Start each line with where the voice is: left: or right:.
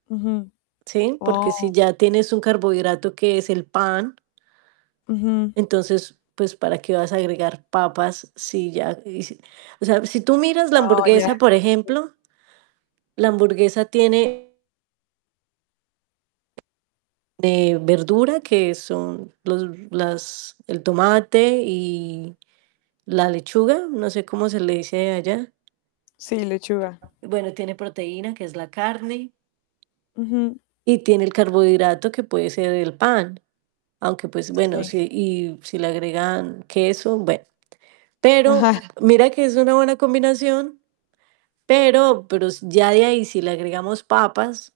left: Ujú,
right: ¿Sí? Porque si
left: Oh.
right: ya tienes un carbohidrato que es el pan
left: Ujú.
right: entonces, pues para qué vas a agregar papas, si ya Y si, o sea, si tú miras la
left: Wao, ya,
right: hamburguesa, por
left: sí.
right: ejemplo la hamburguesa tiene de verdura, que son, los las el tomate y la lechuga, no sé cómo se le dice allá.
left: Sí, lechuga.
right: Bueno, tiene proteína que es la carne
left: Ujú.
right: y tiene el carbohidrato que puede ser el pan, aunque pues bueno,
left: Sí.
right: si y si le agregan queso, bueno Pero
left: Ajá.
right: mira que es una buena combinación, pero pero ya de ahí si le agregamos papas.